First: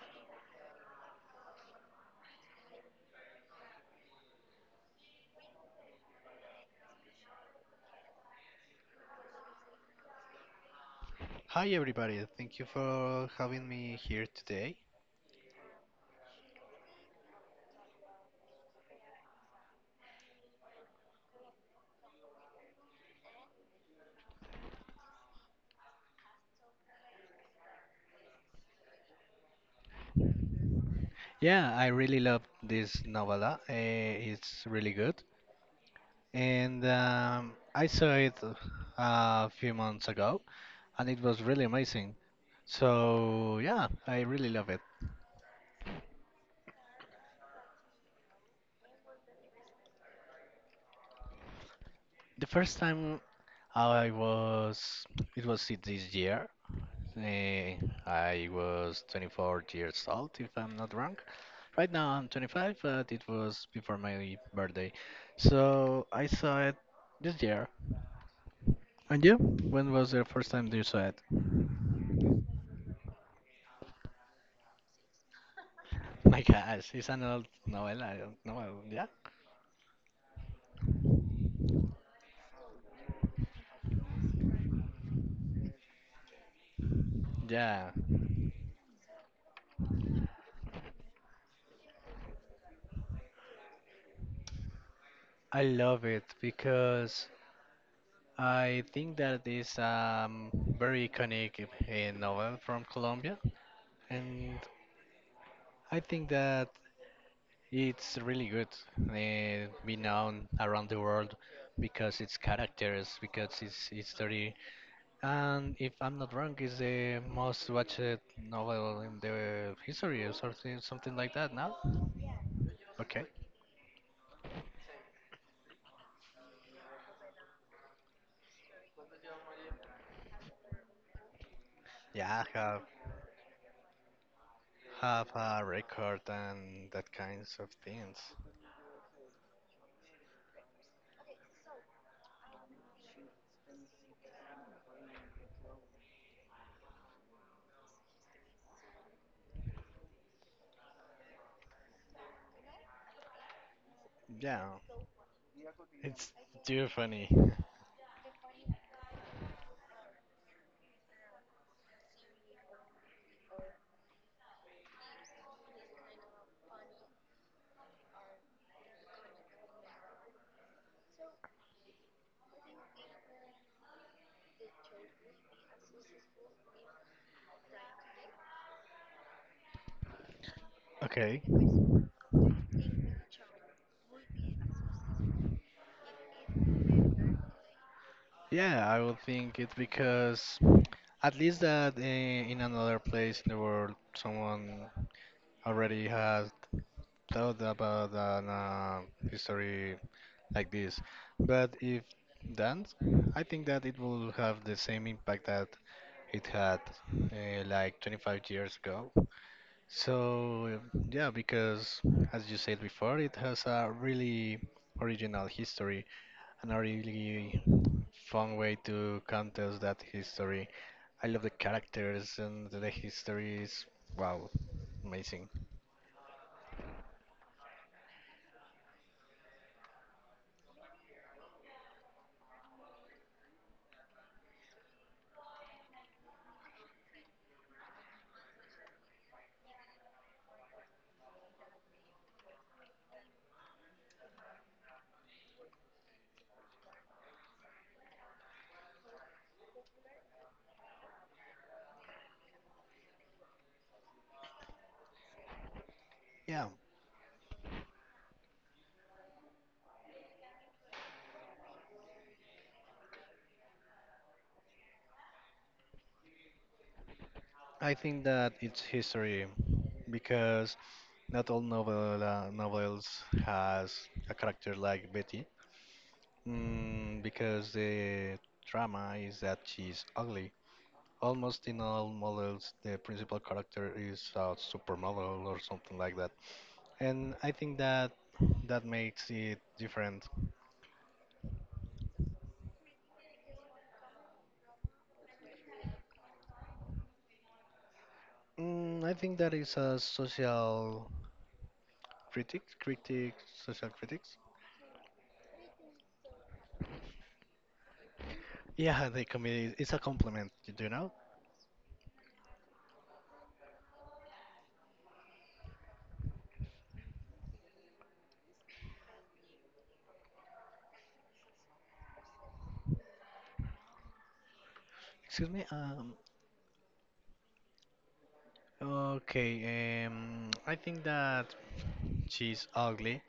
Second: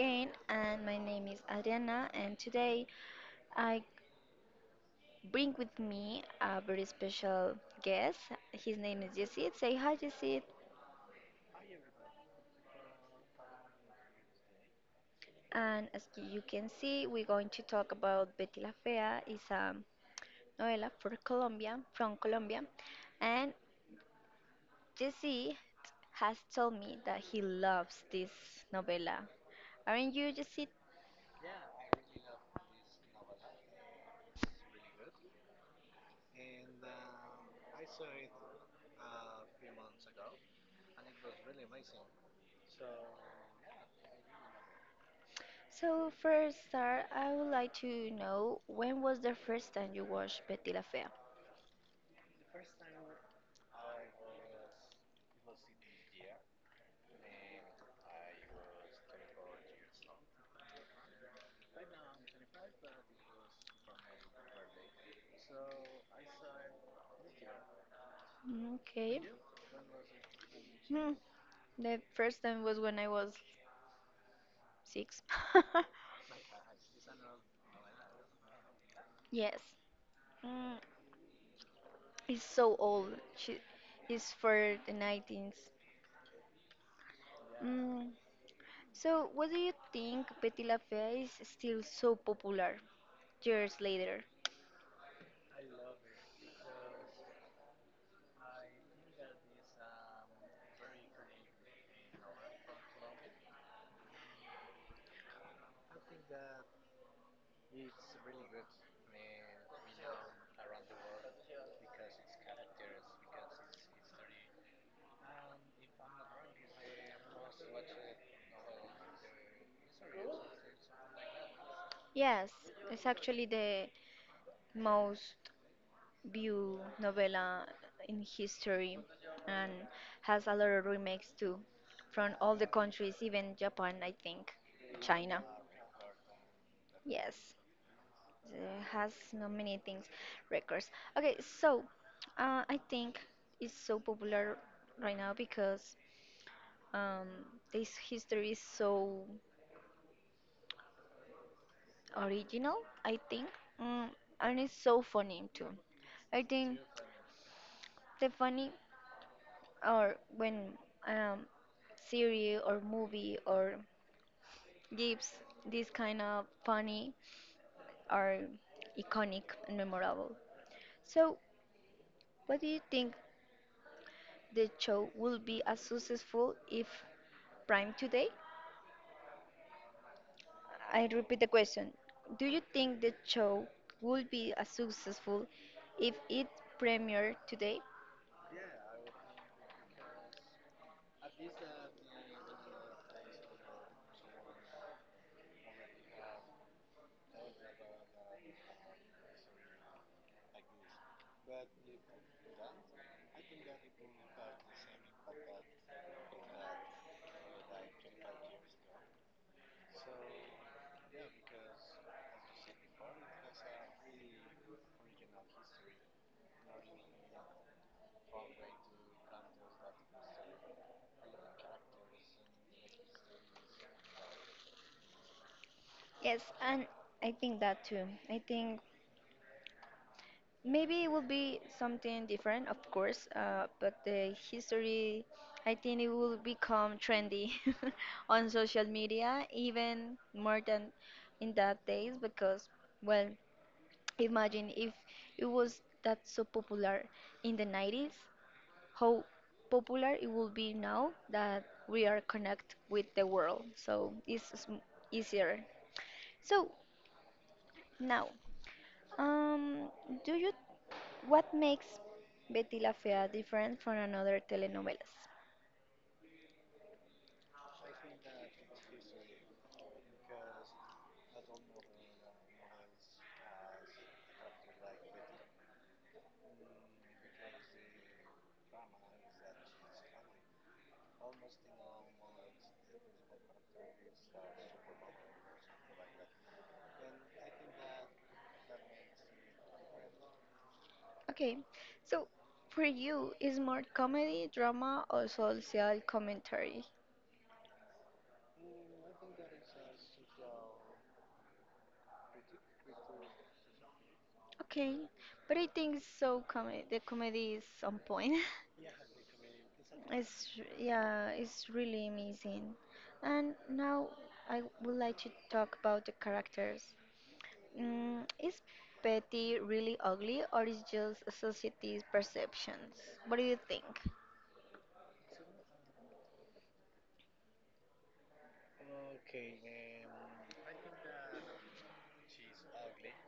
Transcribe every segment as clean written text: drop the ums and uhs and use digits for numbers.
again. And my name is Adriana, and today I bring with me a very special guest. His name is Yesid. Say hi, Yesid. Hi everybody, thank you for having me here today. And as you can see, we're going to talk about Betty La Fea. Is a novela for Colombia, from Colombia, and Jesse has told me that he loves this novela. Aren't you, Jesse? Yeah, I really love this novella. It's really good. And I saw it a few months ago and it was really amazing. So, yeah, I really love it. So first start, I would like to know when was the first time you watched Betty La Fea? The first time I was, it was it this year. eh, I was 24 years old, if I'm not wrong. Right now I'm 25, but it was before my birthday. So I saw it this year. Mm, okay. And you? When was the first time you saw Hmm. it? The first time was when I was six. My gosh, it's an old novella. I don't know. Yeah. Yes. Mm, it's so old. She is for the 19s. Yeah, Mm. So what do you think Betty La Fea is still so popular years later? I love it because I think that is very iconic novel from Colombia, and I think that it's really good be known around the world because its characters, because its story. And if I'm not wrong, is the most watched novel in the history or something, something like that now? Yes, it's Okay. actually the most. View novella in history and has a lot of remakes too from Yeah, all the have countries, even Japan, I think, China. a record and that Yes, kinds of things. it has no many things, records. Okay, so I think it's so popular right now because um, this history is so original, I think, mm, and Yeah, it's so funny too. it's I think too funny. the funny or when um, series or movie or gives this kind of funny are iconic and memorable. So, what do you think the show will be as successful if prime today? I repeat Okay. the question. Do you think the show would be as successful if it premiered today? Yeah, I would think it's because at least that in another place in the world, someone already has thought about an history like this, but if done, I think that it will have the same impact that it had like 25 years ago. So yeah, because as you said before, it has a really original history and a really fun way to contest that history. I love the characters and the history is wow, amazing. Yes, and I think that too. I think maybe it will be something different, of course, but the history, I think it will become trendy on social media even more than in that days because, well, imagine if it was that so popular in the 90s, how popular it will be now that we are connect with the world. So it's easier. Yeah, So now. Um, do you what makes Betty la Fea different from another telenovelas? I think that its history, because not all novels has a character like Betty. Mm, because the drama is that she's ugly. Almost in all models, the principal character is a supermodel or something like that, and I think that that makes it different. Okay, so for you is more comedy, drama, or social commentary? Mm, I think that is a critic, critic, social critics. Okay, but I think so. Comedy, the comedy is on point. Yeah, they comedy. It's a It's compliment, you know. yeah, it's really amazing. And now I would like to talk about the characters. Mm, is Betty really ugly or is just society's perceptions? What do you think? Excuse me. Okay, I think that she's ugly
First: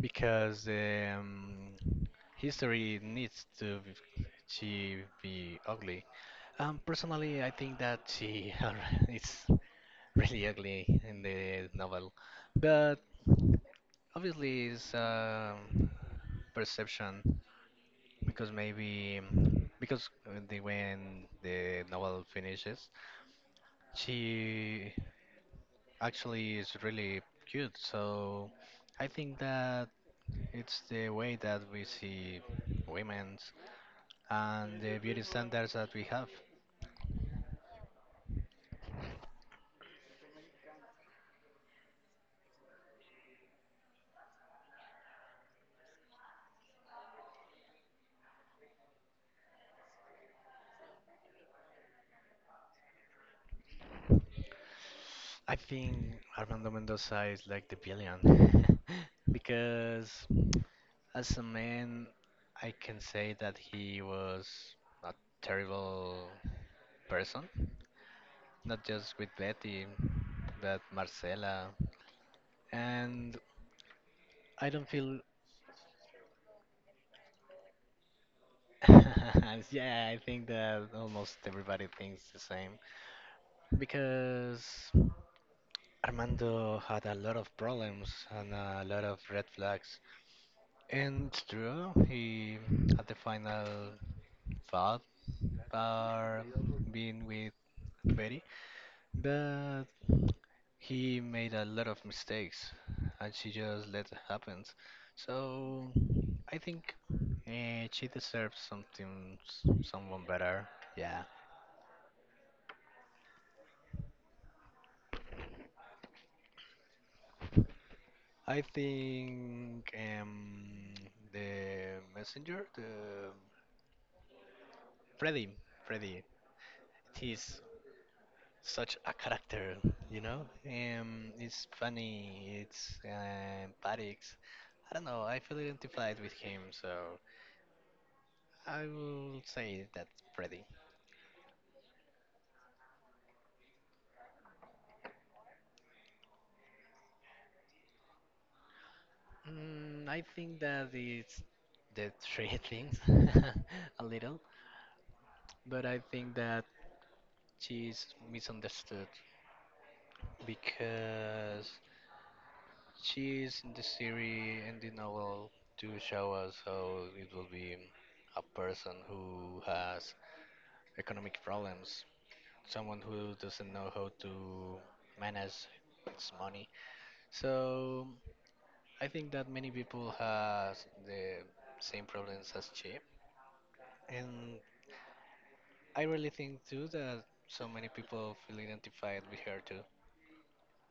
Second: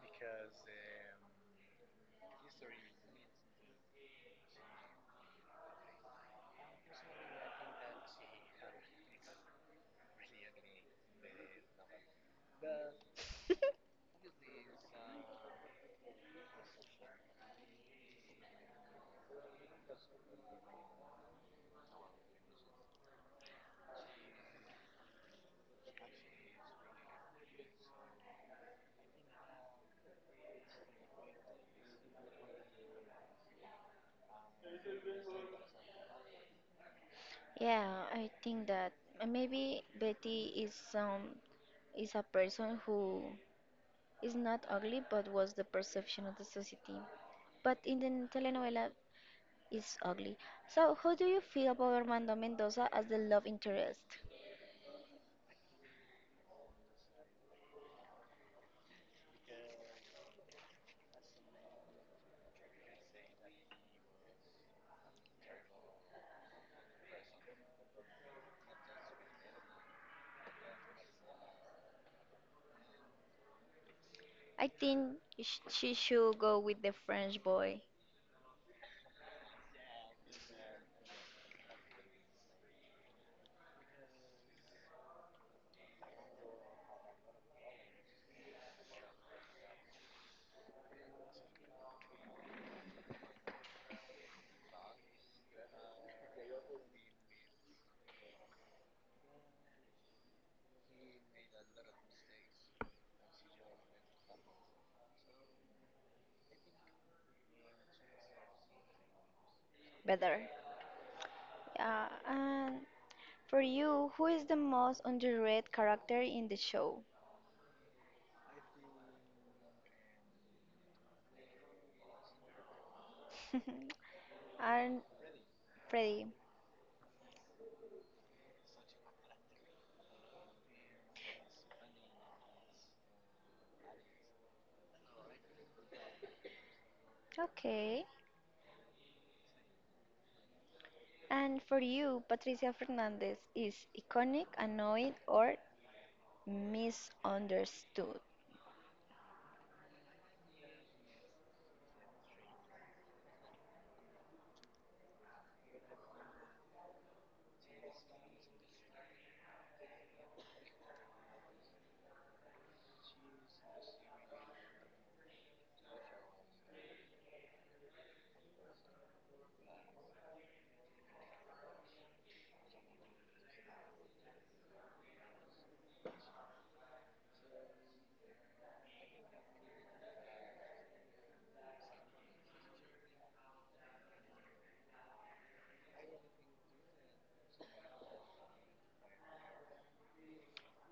because history needs to be, she be ugly. Personally, I think that she is really ugly in the novel, but obviously it's perception because maybe because when the novel finishes, she actually is really cute. So I think that it's the way that we see women's and the beauty standards that we have. Yeah, I think that maybe Betty is a person who is not ugly but was the perception of the society. But in the telenovela is ugly. So how do you feel about Armando Mendoza as the love interest? I think Armando Mendoza is like the billion because as a man, I can say that he was a terrible person, not just with Betty, but Marcela. And I I don't feel think she should go with the French boy Yeah, I think that almost everybody thinks the same because Armando had a lot of problems and a lot of red flags. And it's true, he had the final thought about being with Betty, but he made a lot of mistakes and she just let it happen. So I think she deserves someone better. better. Yeah. Yeah, and. For you, who is the most underrated character in the show? I think the messenger, the And Freddy, Freddy. Freddy. He's such a character, you know. It's funny. It's empathic. I don't know. I feel identified with him, so Okay. I will say that Freddy. And for you, Patricia Fernandez is iconic, annoying, or misunderstood? Mm, I think that it's the three things a little, but I think that she's misunderstood because she is in the series and the novel to show us how it will be a person who has economic problems, someone who doesn't know how to manage its money. So I think that many people has the same problems as she, and I really think too that so many people feel identified with her too.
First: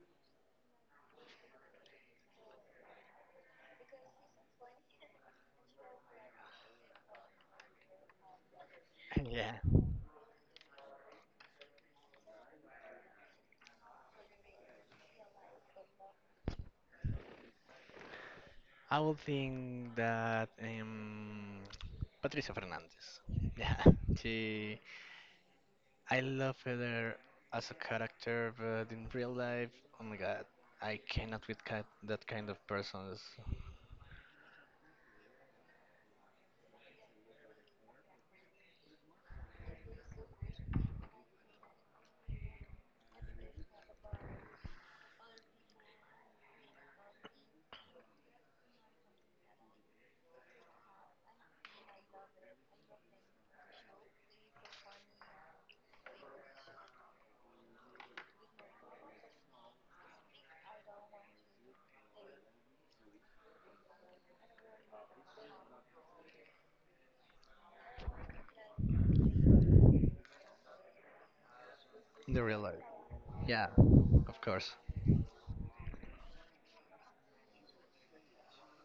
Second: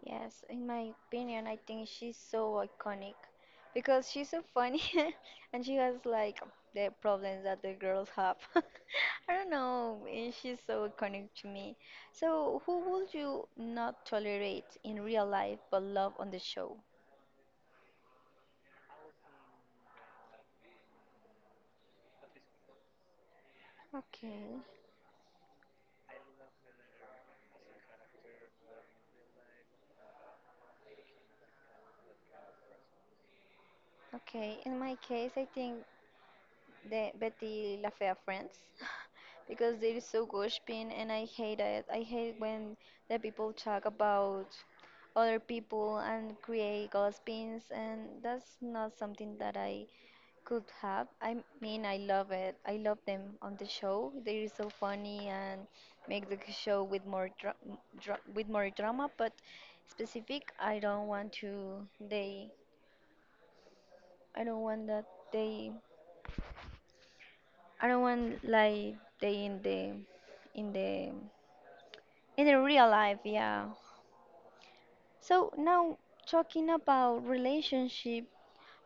Yes, in my opinion, I think she's so iconic because she's so funny and she has like the problems that the girls have. I don't Yeah. know, she's so iconic to me. So, who would you not tolerate in real life but love on the show? I would think that Patricia Fernandez. Yeah, Okay, she. I love her as a character, but in real life, oh my god, I cannot with that kind of persons okay. In my case, I think the Betty La Fea friends because they're so gossiping and I hate it. I hate when the people talk about other people and create gossipings and that's not something that I could have. I mean I love it. I love them on the show. They're so funny and make the show with more with more drama but specific I don't want to they I don't want that they I don't want like they in the in the in the in the real life. real life, yeah. Yeah, of course. So now talking about relationship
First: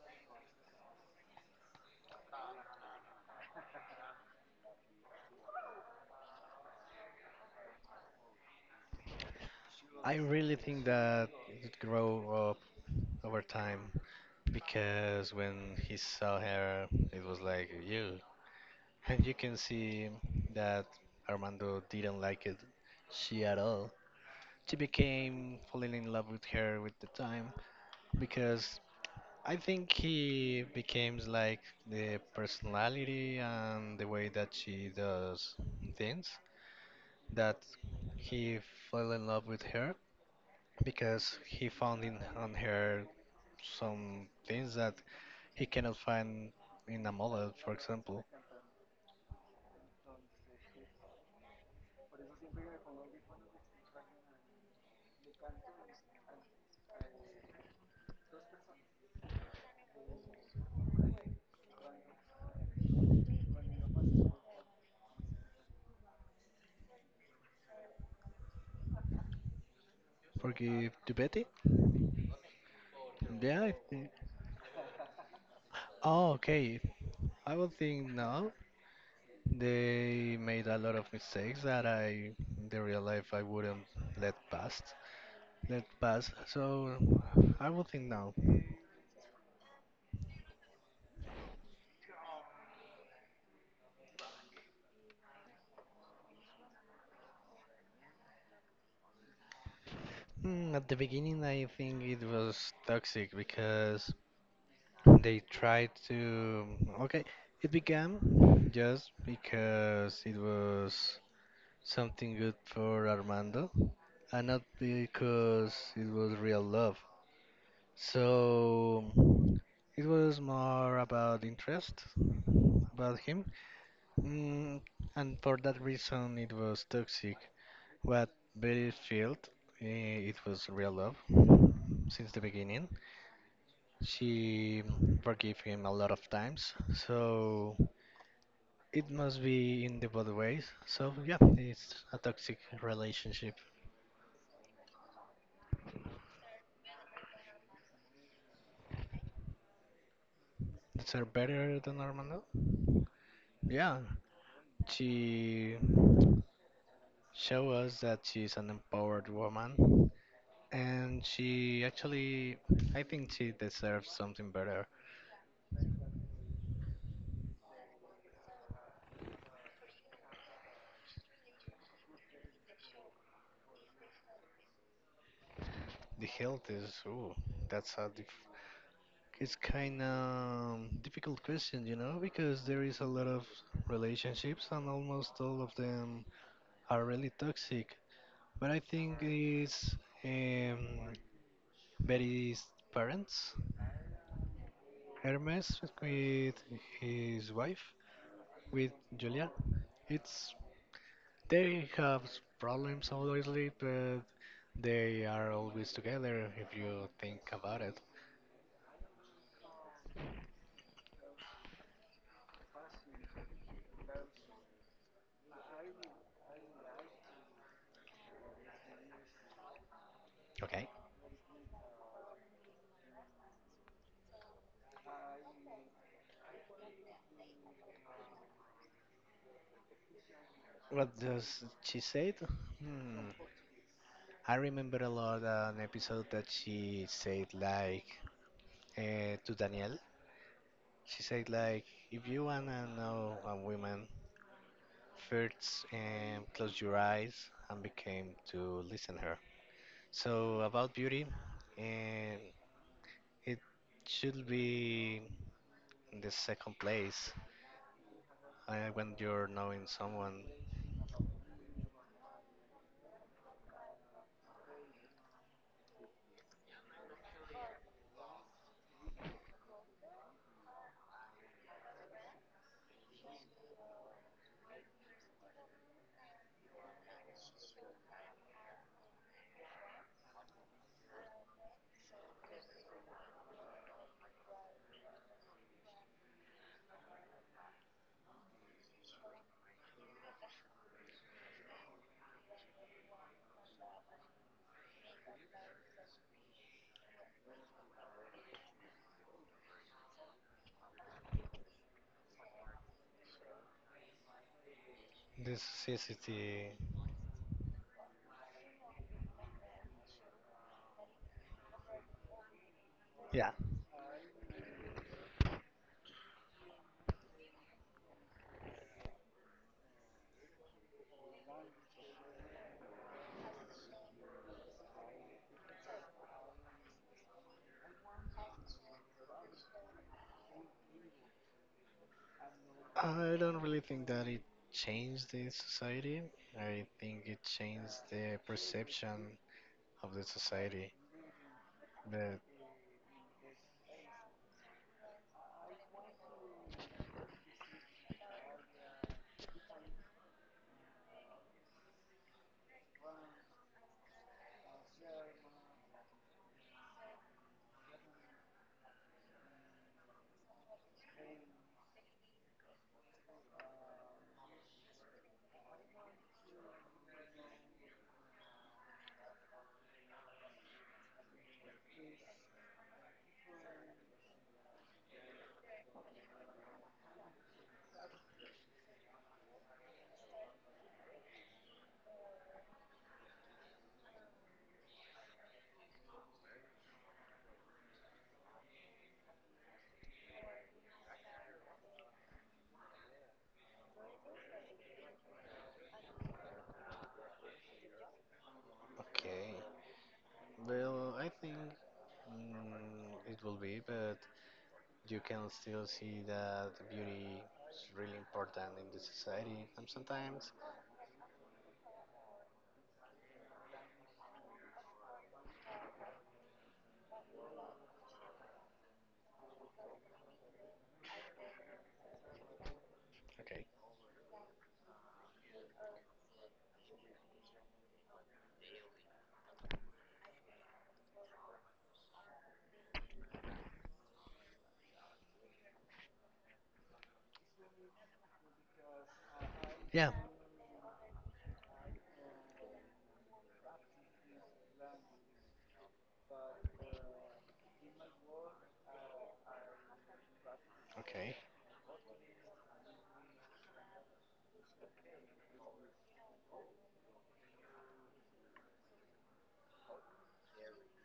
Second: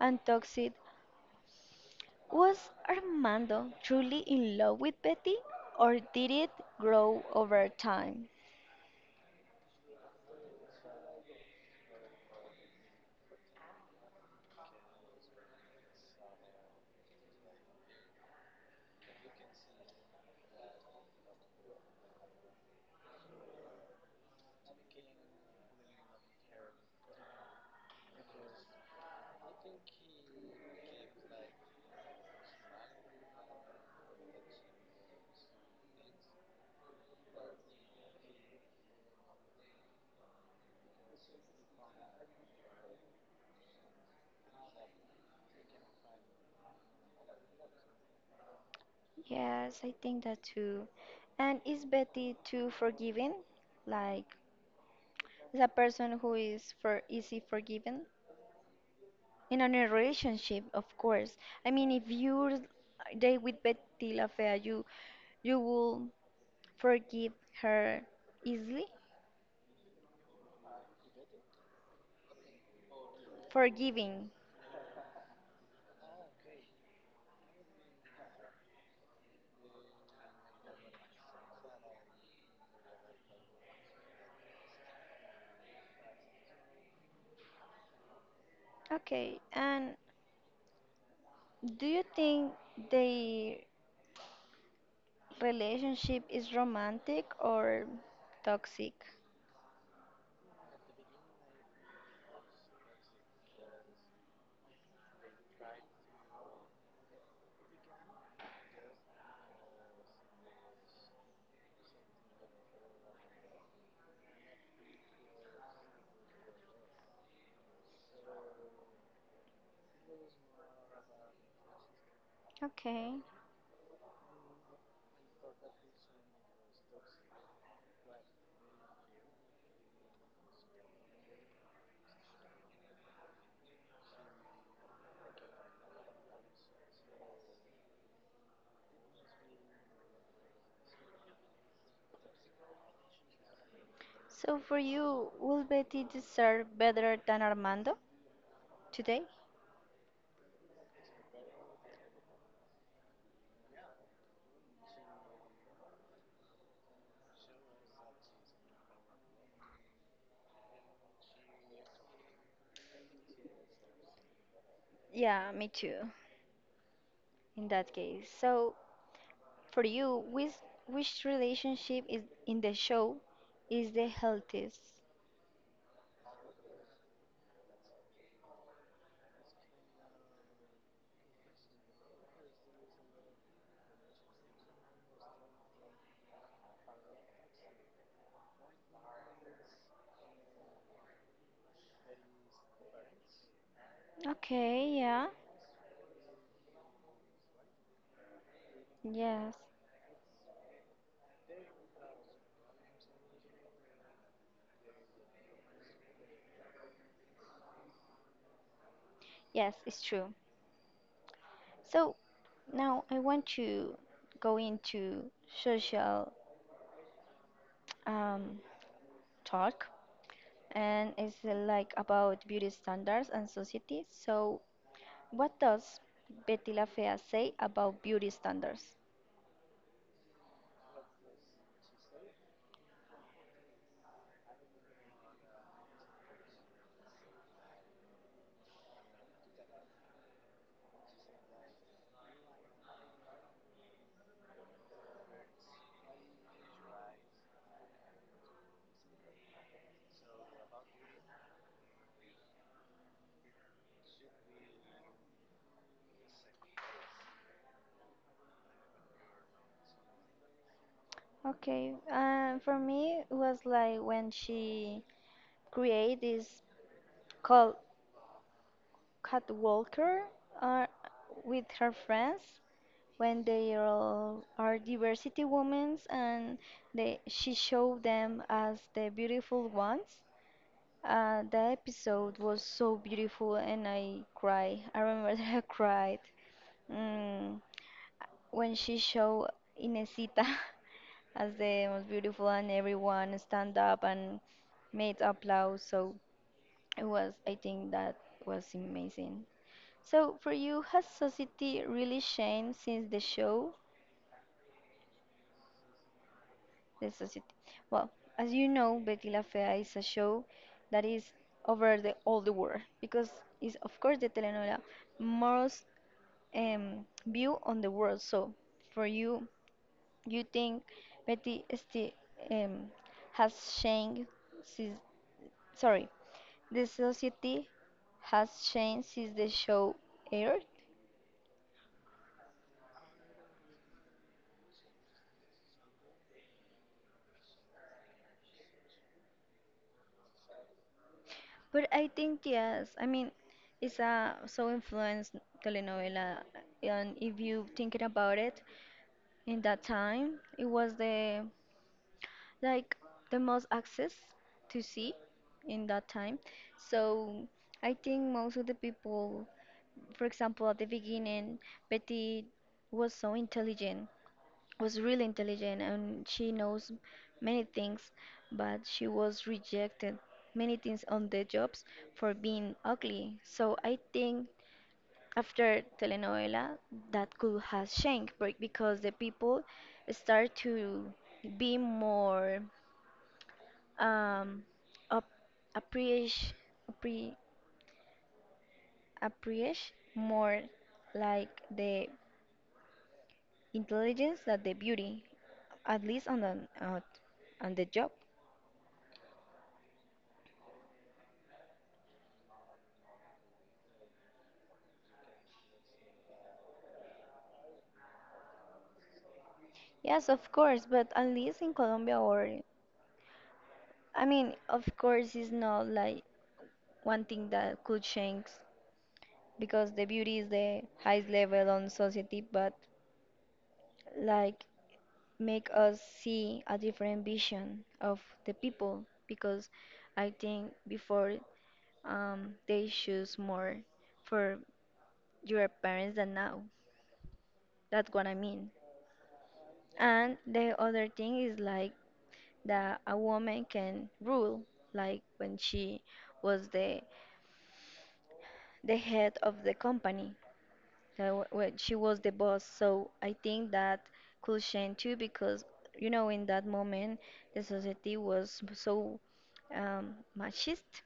and toxic, was Armando truly in love with Betty or did it grow over time? I really think that it grow up over time because when he saw her, it was like you, and you can see that Armando didn't like it, she at all. She became falling in love with her with the time because I think he becomes like the personality and the way that she does things that he fell in love with her because he found in on her some things that he cannot find in a model, for example. Yes, I think that too. And is Betty too forgiving? Like is a person who is for easy forgiven? In a relationship, of course. I mean, if you date with Betty La Fea, you will forgive her easily? Forgive to Betty? Yeah, I think. Forgiving. Oh, okay. I would think no. They made a lot of mistakes that I, in the real life, I wouldn't let pass. Let pass. So I would think now. Okay. And do you think the relationship is romantic or toxic? Mm, at the beginning, I think it was toxic because they tried to. Okay, it began just because it was something good for Armando, and not because it was real love. So it was more about interest Okay. about him, mm, and for that reason it was toxic. What Betty felt, it was real love since the beginning. She forgave him a lot of times, so it must be in the both ways. So yeah, it's a toxic relationship. So for you, will Betty deserve better than Armando today? That's her better than normal, no? Yeah, she show us that she's an empowered woman and she actually, I think she deserves something better. Yeah, me too. In that case. So for you, which relationship is in the show is the healthiest? The health is ooh, that's a dif- it's kind of difficult question, you know, because there is a lot of relationships and almost all of them are really toxic, but I think it's um, Betty's parents, Okay, yeah. Hermes with his wife, with Julia. Yes, It's They have problems, obviously, but they are always together if you think about it. yes, it's true. So now I want to go into social um, talk, Okay. and it's like about beauty standards and society. So, what does Betty La Fea say about beauty standards? What does she say? Hmm. I remember a lot an episode that she said like to Daniel. She said like, if you wanna know a woman, first close your eyes and became to listen her. So about beauty, and it should be in the second place I, when you're knowing someone, Okay. For me, it was like when she created this call Cat Walker are with her friends when they are, all are diversity women and they, she showed them as the beautiful ones. The episode was so beautiful and I cried. I remember that I cried mm, when she showed Inesita as the most beautiful and everyone stand up and made applause. So it was, I think that was amazing. So for you, has society really changed since the show? this society, The society. Well, as you know, Betty La Fea is a show that is over the all the world because yeah, it's of course the telenovela most view on the world. So for you, you think Betty still um, has changed since? Sorry, the society has changed since the show aired? I don't really think that it changed the society. I think it changed the perception of the society. But I But think yes. I mean, it's a so influenced telenovela, and if you thinking about it, in that time it was the like the most access to see in that time. So I think most of the people, for example, at the beginning, Betty was so intelligent was really intelligent and she knows many things, but she was rejected many things on the jobs for being ugly. So I think after telenovela that could has changed because the people start to be more um up, appreciate appre, appreciate more like the intelligence than the beauty at least uh, on the job. okay, well, I think mm, it will be, but you can still see that beauty is really important in the society. And Yes, of sometimes, course, but at least in Colombia, or I mean, of course, it's not like one thing that could change because the beauty is the highest level on society, but okay, like make us see a different vision of the people because I think before they choose more for your parents than now. That's what I mean. yeah, And the other thing is like that a woman can rule, like when she was the head of the company, okay, so when she was the boss. So I think that could change too, because you know in that moment the society was so machist,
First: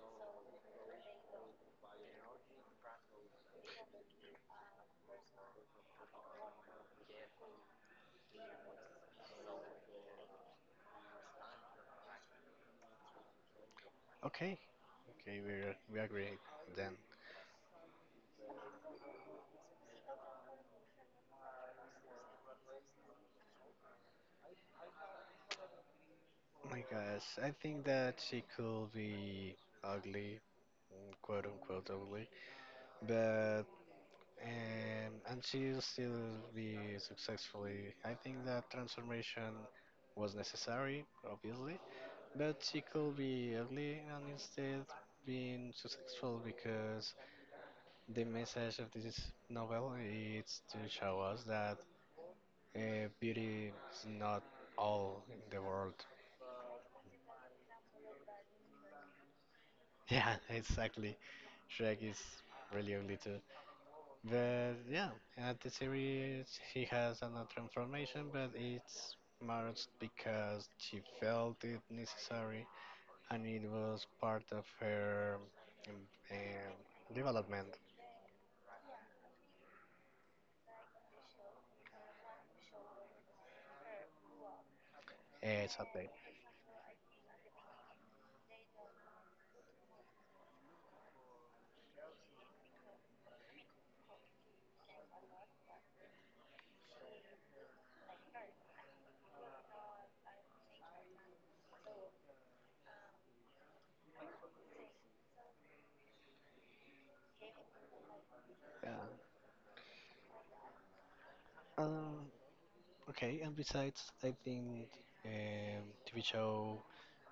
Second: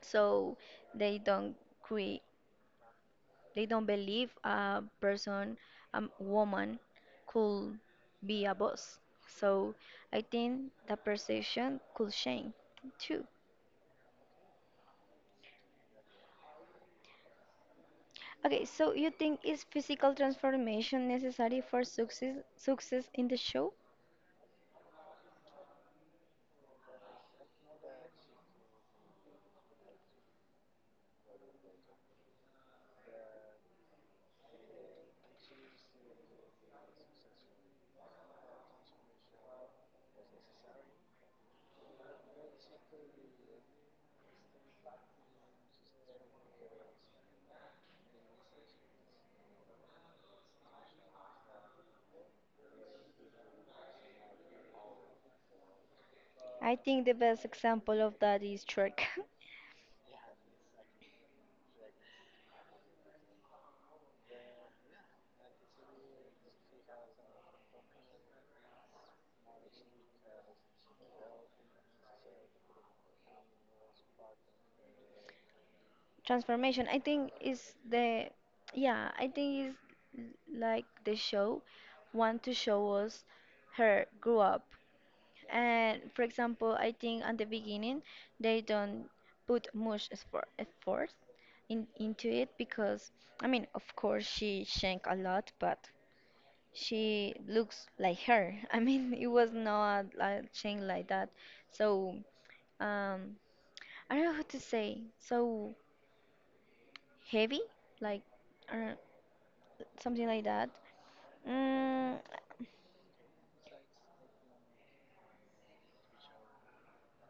so they don't cre- they don't believe a person, a woman, could be a boss. So I think the perception could change too. okay, okay, we agree then. Okay, so you think is physical transformation necessary for success in the show? Oh my gosh, I think that she could be ugly, mm, quote unquote ugly, but and she still be successfully. I think that transformation was necessary, obviously, but she could be ugly and instead being successful because the message of this novel is to show us that beauty is not all in the world. I think the best example of that is Trek. Yeah, exactly. Shrek is really ugly too. But yeah, at the series he has another transformation, but it's Marge because she felt it necessary and it was part of her um, um, Transformation, I think development. is the yeah, I think is like the show want to show us her grew up. And Sadly. for example, I think at the beginning they don't put much effort in, into it because I mean, of course she shank a lot, but she looks like her. I mean, it was not a chain like that. So, um, I don't know what to say. So heavy, like, Yeah. or something like that. Um, Mm, okay, and besides, I think um, TV show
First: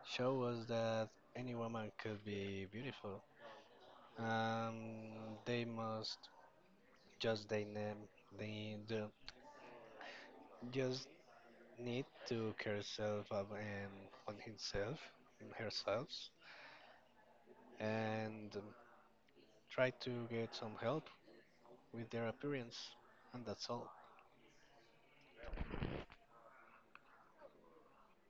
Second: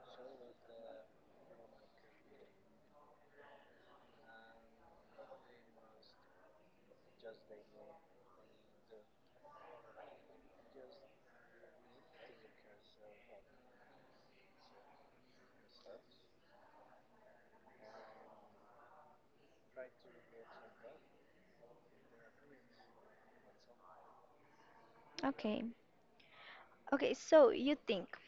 show us that any woman could be beautiful. Um, they must just they name they do just need to care self of and on himself and herself and try to get some help with their appearance and that's all. okay. Okay, so you think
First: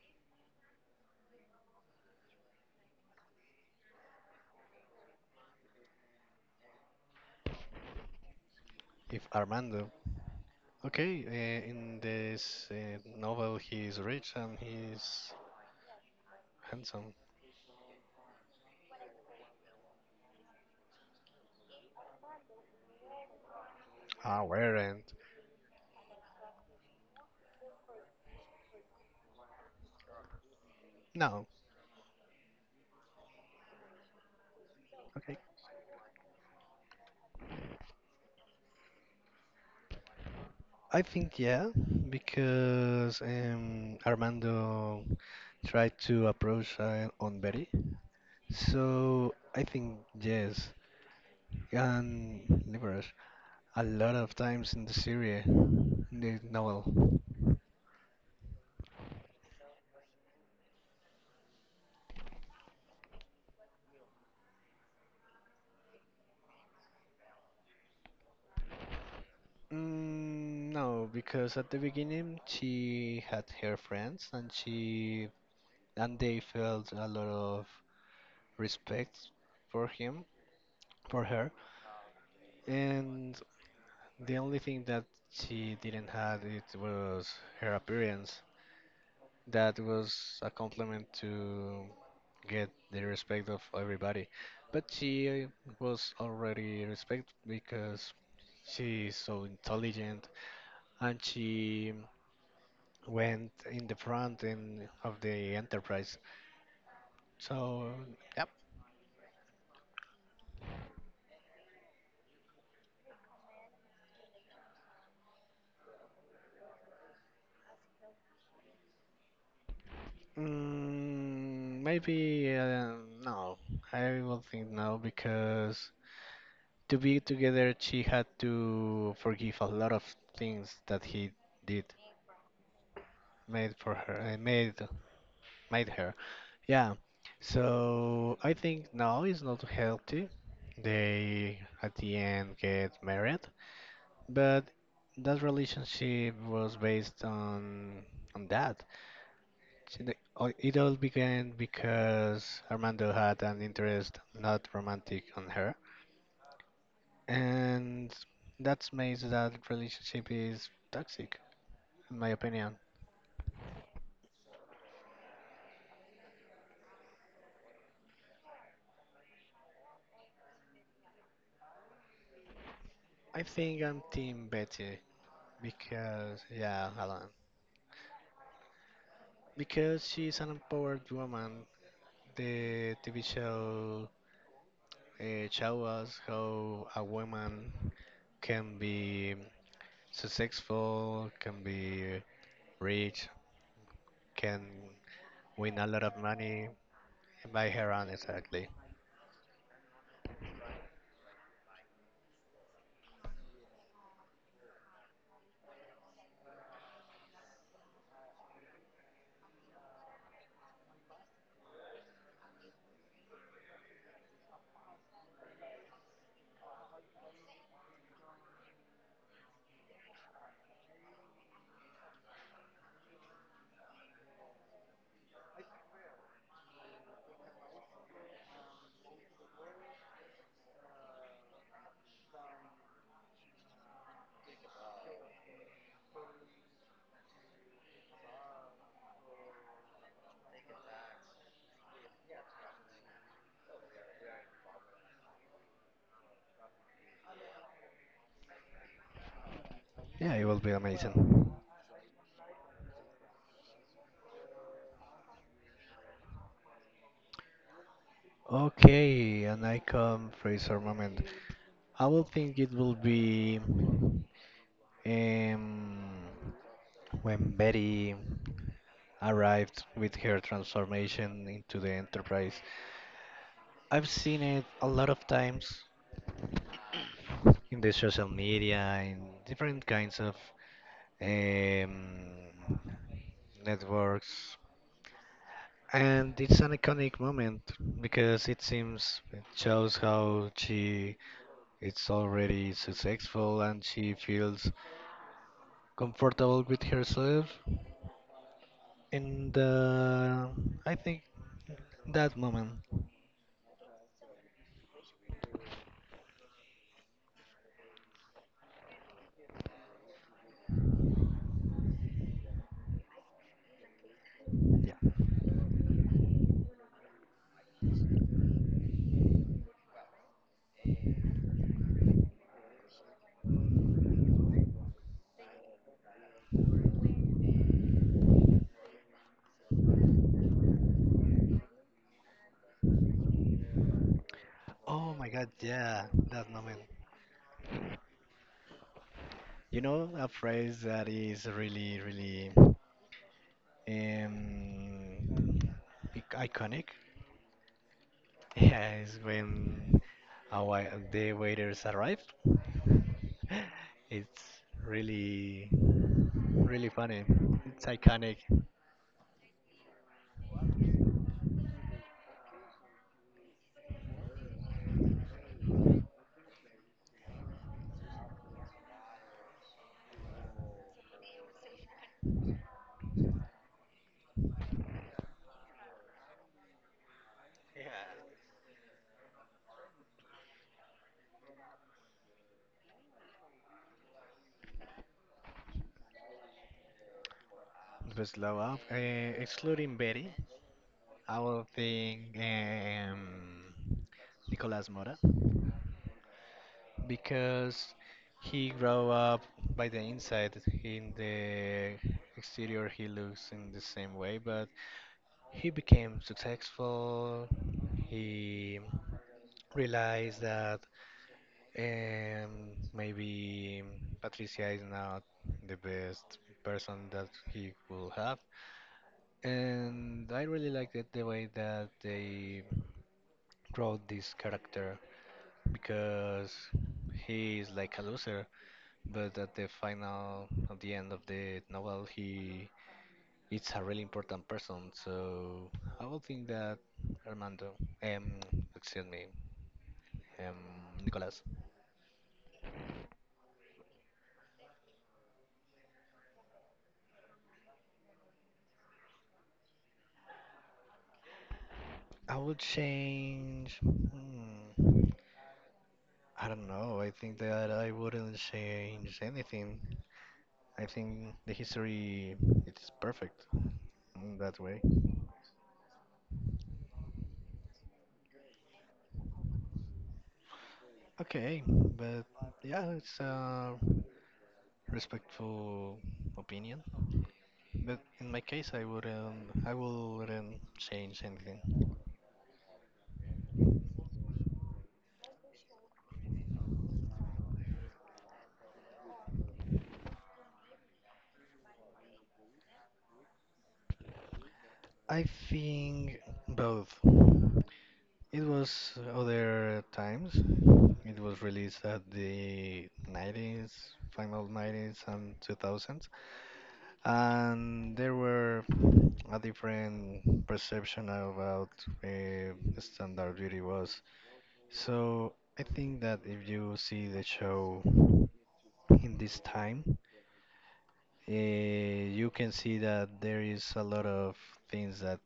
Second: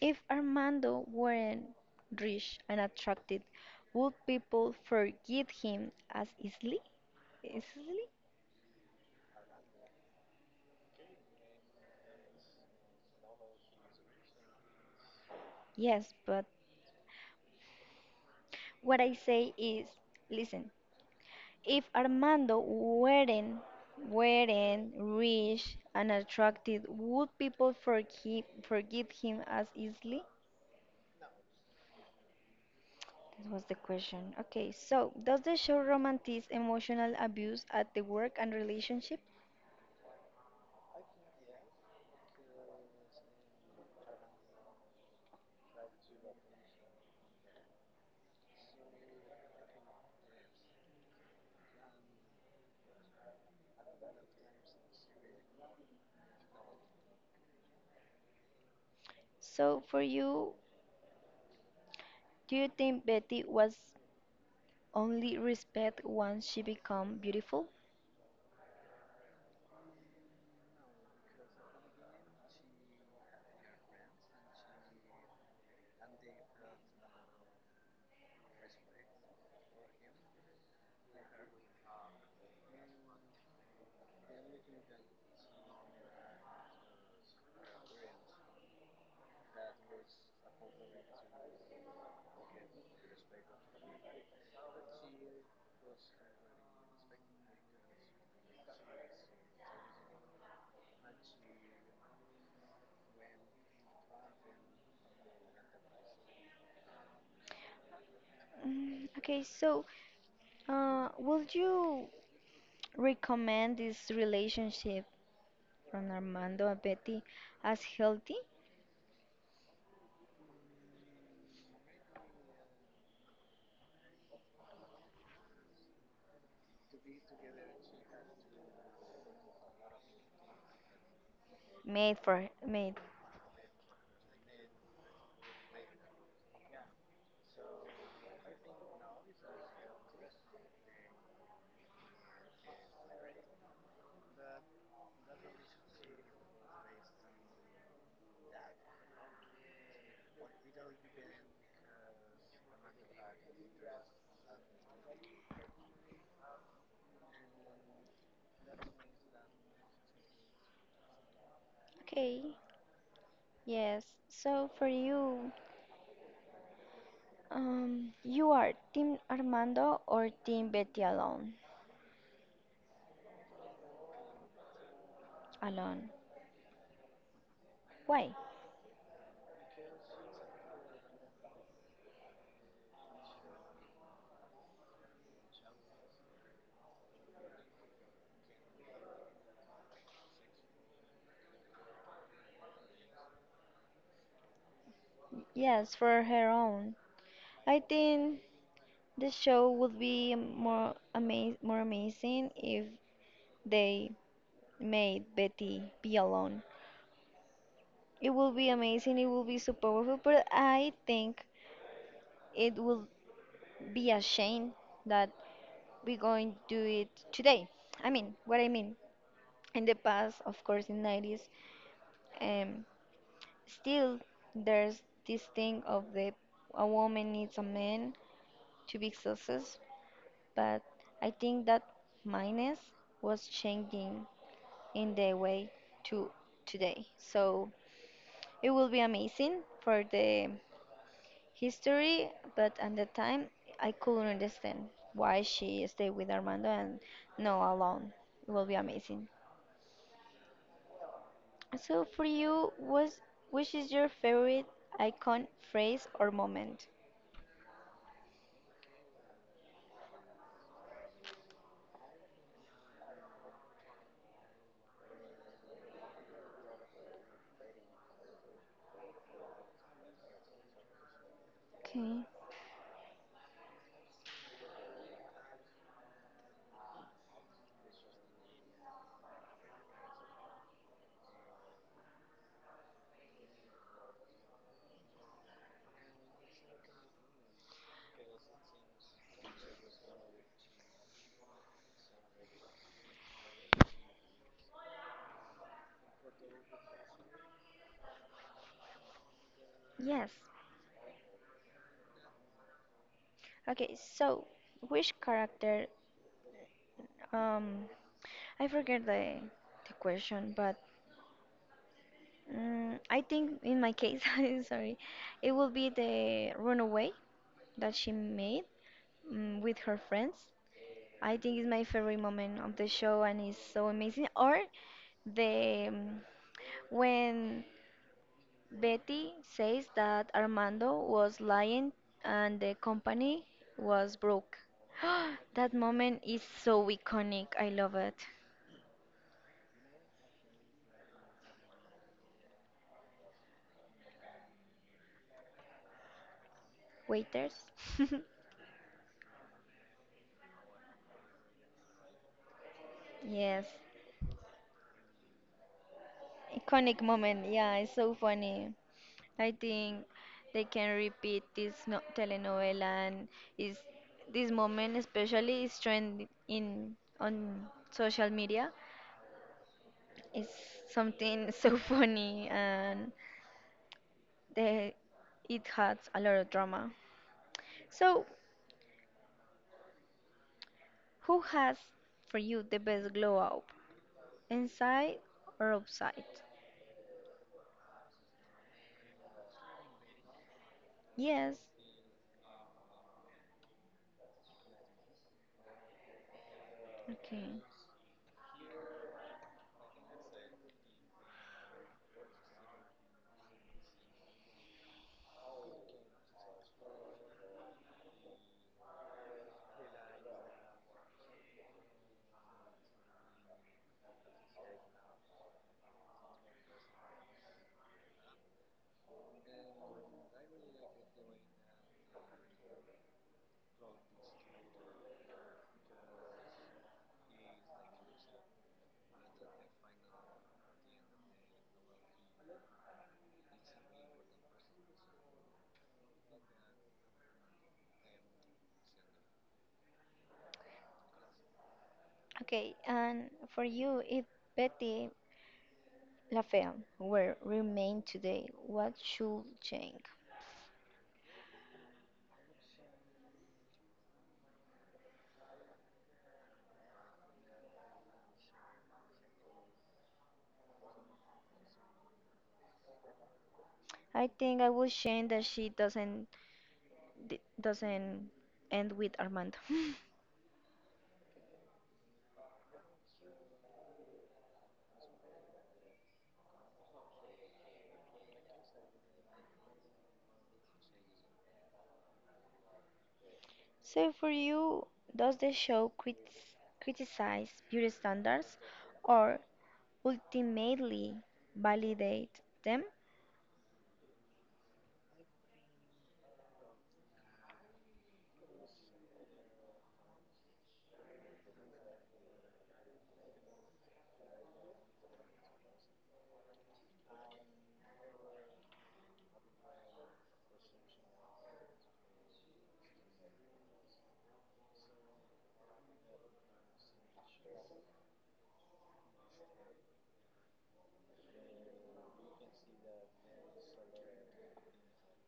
if Armando weren't rich and attractive, would people forgive him as easily? Easily? If Armando, okay, in this novel he is rich and he is Yes, but handsome what I say is, listen, if Armando aware weren't and rich and attractive, would people forgive him as easily? no. That was the question. Okay, so Okay, does the show romanticize emotional abuse at the work and relationship? I think yeah because Armando tried to approach on Betty, so I think yes and livers a lot of times in the series, in the novel. So for you, do you think Betty was only respect once she become beautiful? Mm, no, because at the beginning she had her friends and she and they felt a lot of respect for him, for her. And the only thing that she didn't have it was her appearance. That was a compliment to get the respect of everybody. But she was already respected because she is so intelligent and she went in the front end of the enterprise. So, yep. Mm, okay, so would you recommend this relationship from Armando and Betty as healthy? Mm, maybe no. I will think no because to be together, she had to forgive a lot of things that he did Made for made. made for her, made made her. Yeah, so I think no, it's not healthy. They at the end get married, but that relationship was based on that. So it all began because Armando had an interest not romantic on her, and that's made that relationship is toxic, in my Okay, opinion. yes. So for you, you are Team Armando or Team Betty alone? I think I'm Team Betty Alone. because yeah, Alan Why? because she's an empowered woman. The TV show show us how a woman can be successful, can be rich, can win a Yes, lot of for her money own. by I her own, think exactly. the show would be more amazing if they made Betty be alone. It will be amazing. It will be so powerful. But I think it will be a shame that we're going to do it today. I mean, what I mean. In the past, of course, in 90s, um, still there's this thing of the a woman needs a man to be successful, but I think that minus was changing in the way to today. So it will be amazing for the history, but at the time I couldn't understand why she stayed with Armando and no alone. It will be amazing. Yeah, it will be amazing. So for you, was which is your favorite icon, phrase, or moment? Okay, and I come Fraser moment. I will think it will be um, when Betty arrived with her transformation into the Okay. Enterprise. I've seen it a lot of times, in the social media, in different kinds of um, networks. And it's an iconic moment because it seems it shows how she is already successful and she feels comfortable with herself. And Yes. I think that moment. Okay. So which character? Um, I forget the question, but mm I think in my case, I'm Yeah. sorry, it will be the runaway that she made mm with her friends. I think it's my favorite moment of the show, and it's so amazing. Or the when Betty says that Armando was lying and the company was broke. Oh my god, That yeah, moment is that moment. so iconic. I love it. You know, a phrase that is really, really um, iconic Waiters? is when a the waiters arrive. Yes. It's really, really Iconic funny. moment. Yeah, It's it's so iconic. funny. I think they can repeat this no telenovela and is this moment especially is trending in on social media. It's something so funny and the, it has a lot of drama. So, who has for you the best glow up? Inside or outside? The slow up, excluding Betty, I Yes. will think Nicolas Mora Okay. because he grow up by the inside. In the exterior, he looks in the same way, but he became successful. He realized that maybe Patricia is not the best person that he will have. And I really liked it the way that they wrote this character because he is like a loser, but at the final, at the end of the novel, he it's a really important person. So I would think that Armando, um, excuse me, um, Nicolas. Okay, and for you, if Betty LaFemme were remain today, what should change? I would change. Hmm, I don't know. I think that I wouldn't change anything. I think the history it's perfect I in think that I way. would change that she doesn't end with Armando. Okay, but yeah, it's a respectful opinion. But in my case, I wouldn't change anything. So, for you, does the show criticize beauty standards or ultimately validate them? I think both. It was other times. It was released at the 90s, final 90s and 2000s, and there were a different perception about uh, standard beauty was. So I think that if you see the show in this time, you can see that there is a lot of things that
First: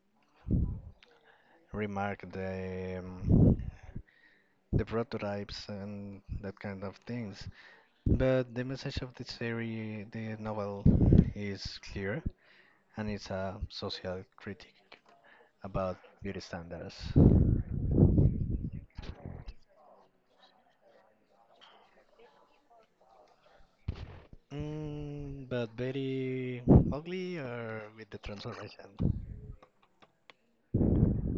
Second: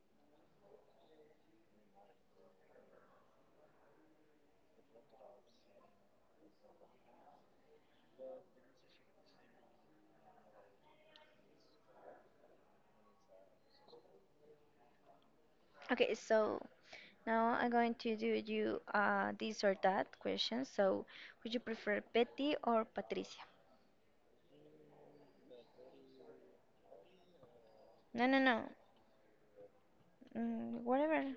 remark the prototypes and that kind of things. But the message of the series, the novel, is clear, and it's a social critic about Okay, beauty so standards. now I'm going to do you this or that question. So, would you prefer Betty or Patricia? Mm, but very ugly or with the No, no, no. transformation? Mm, whatever.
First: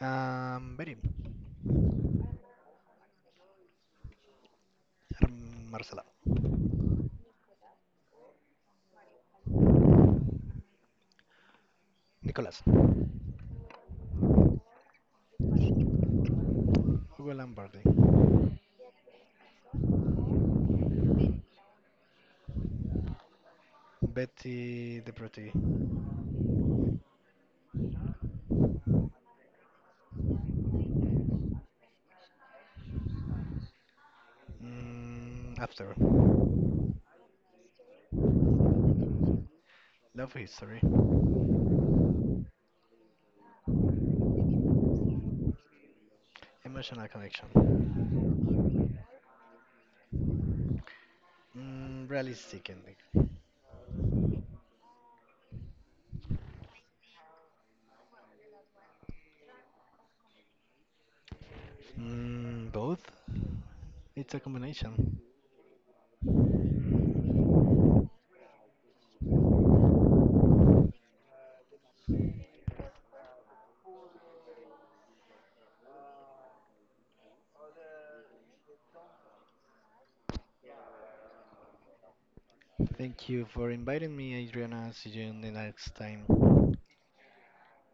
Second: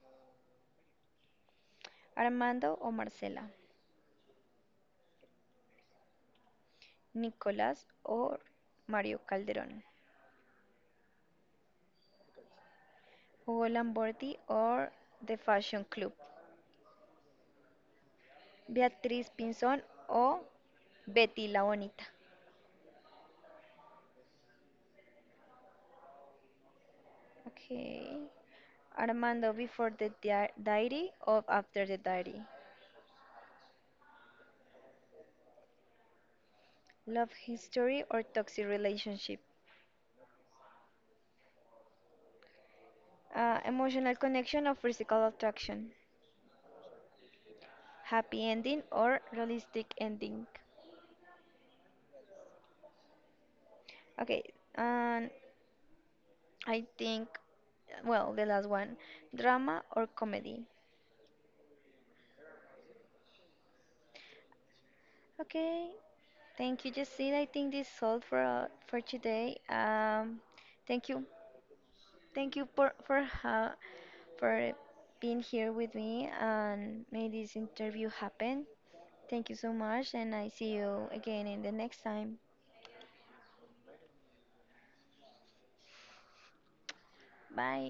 Very. Armando o Marcela? Marcela. Nicolás or Mario Calderón? Nicolas. Hugo Lamborghini or The Fashion Club? Hugo Lombardi. Beatriz Pinzón o Betty la Bonita. Betty the Pretty. Okay. Armando before the diary or after the diary. Mm, after. Love history or toxic relationship. Love history. Emotional connection or physical attraction. Emotional connection. Happy ending or realistic ending. Mm, realistic ending. Okay, and I think, well, the last one, drama or comedy. Mm, both? It's a combination. Okay, thank you, Jessy. I think this is all for today. Thank you thank you for being here with me and made this interview happen. Thank you so much, and I see you again in the next time. Thank you for inviting me, Adriana. See you in the next time. Bye.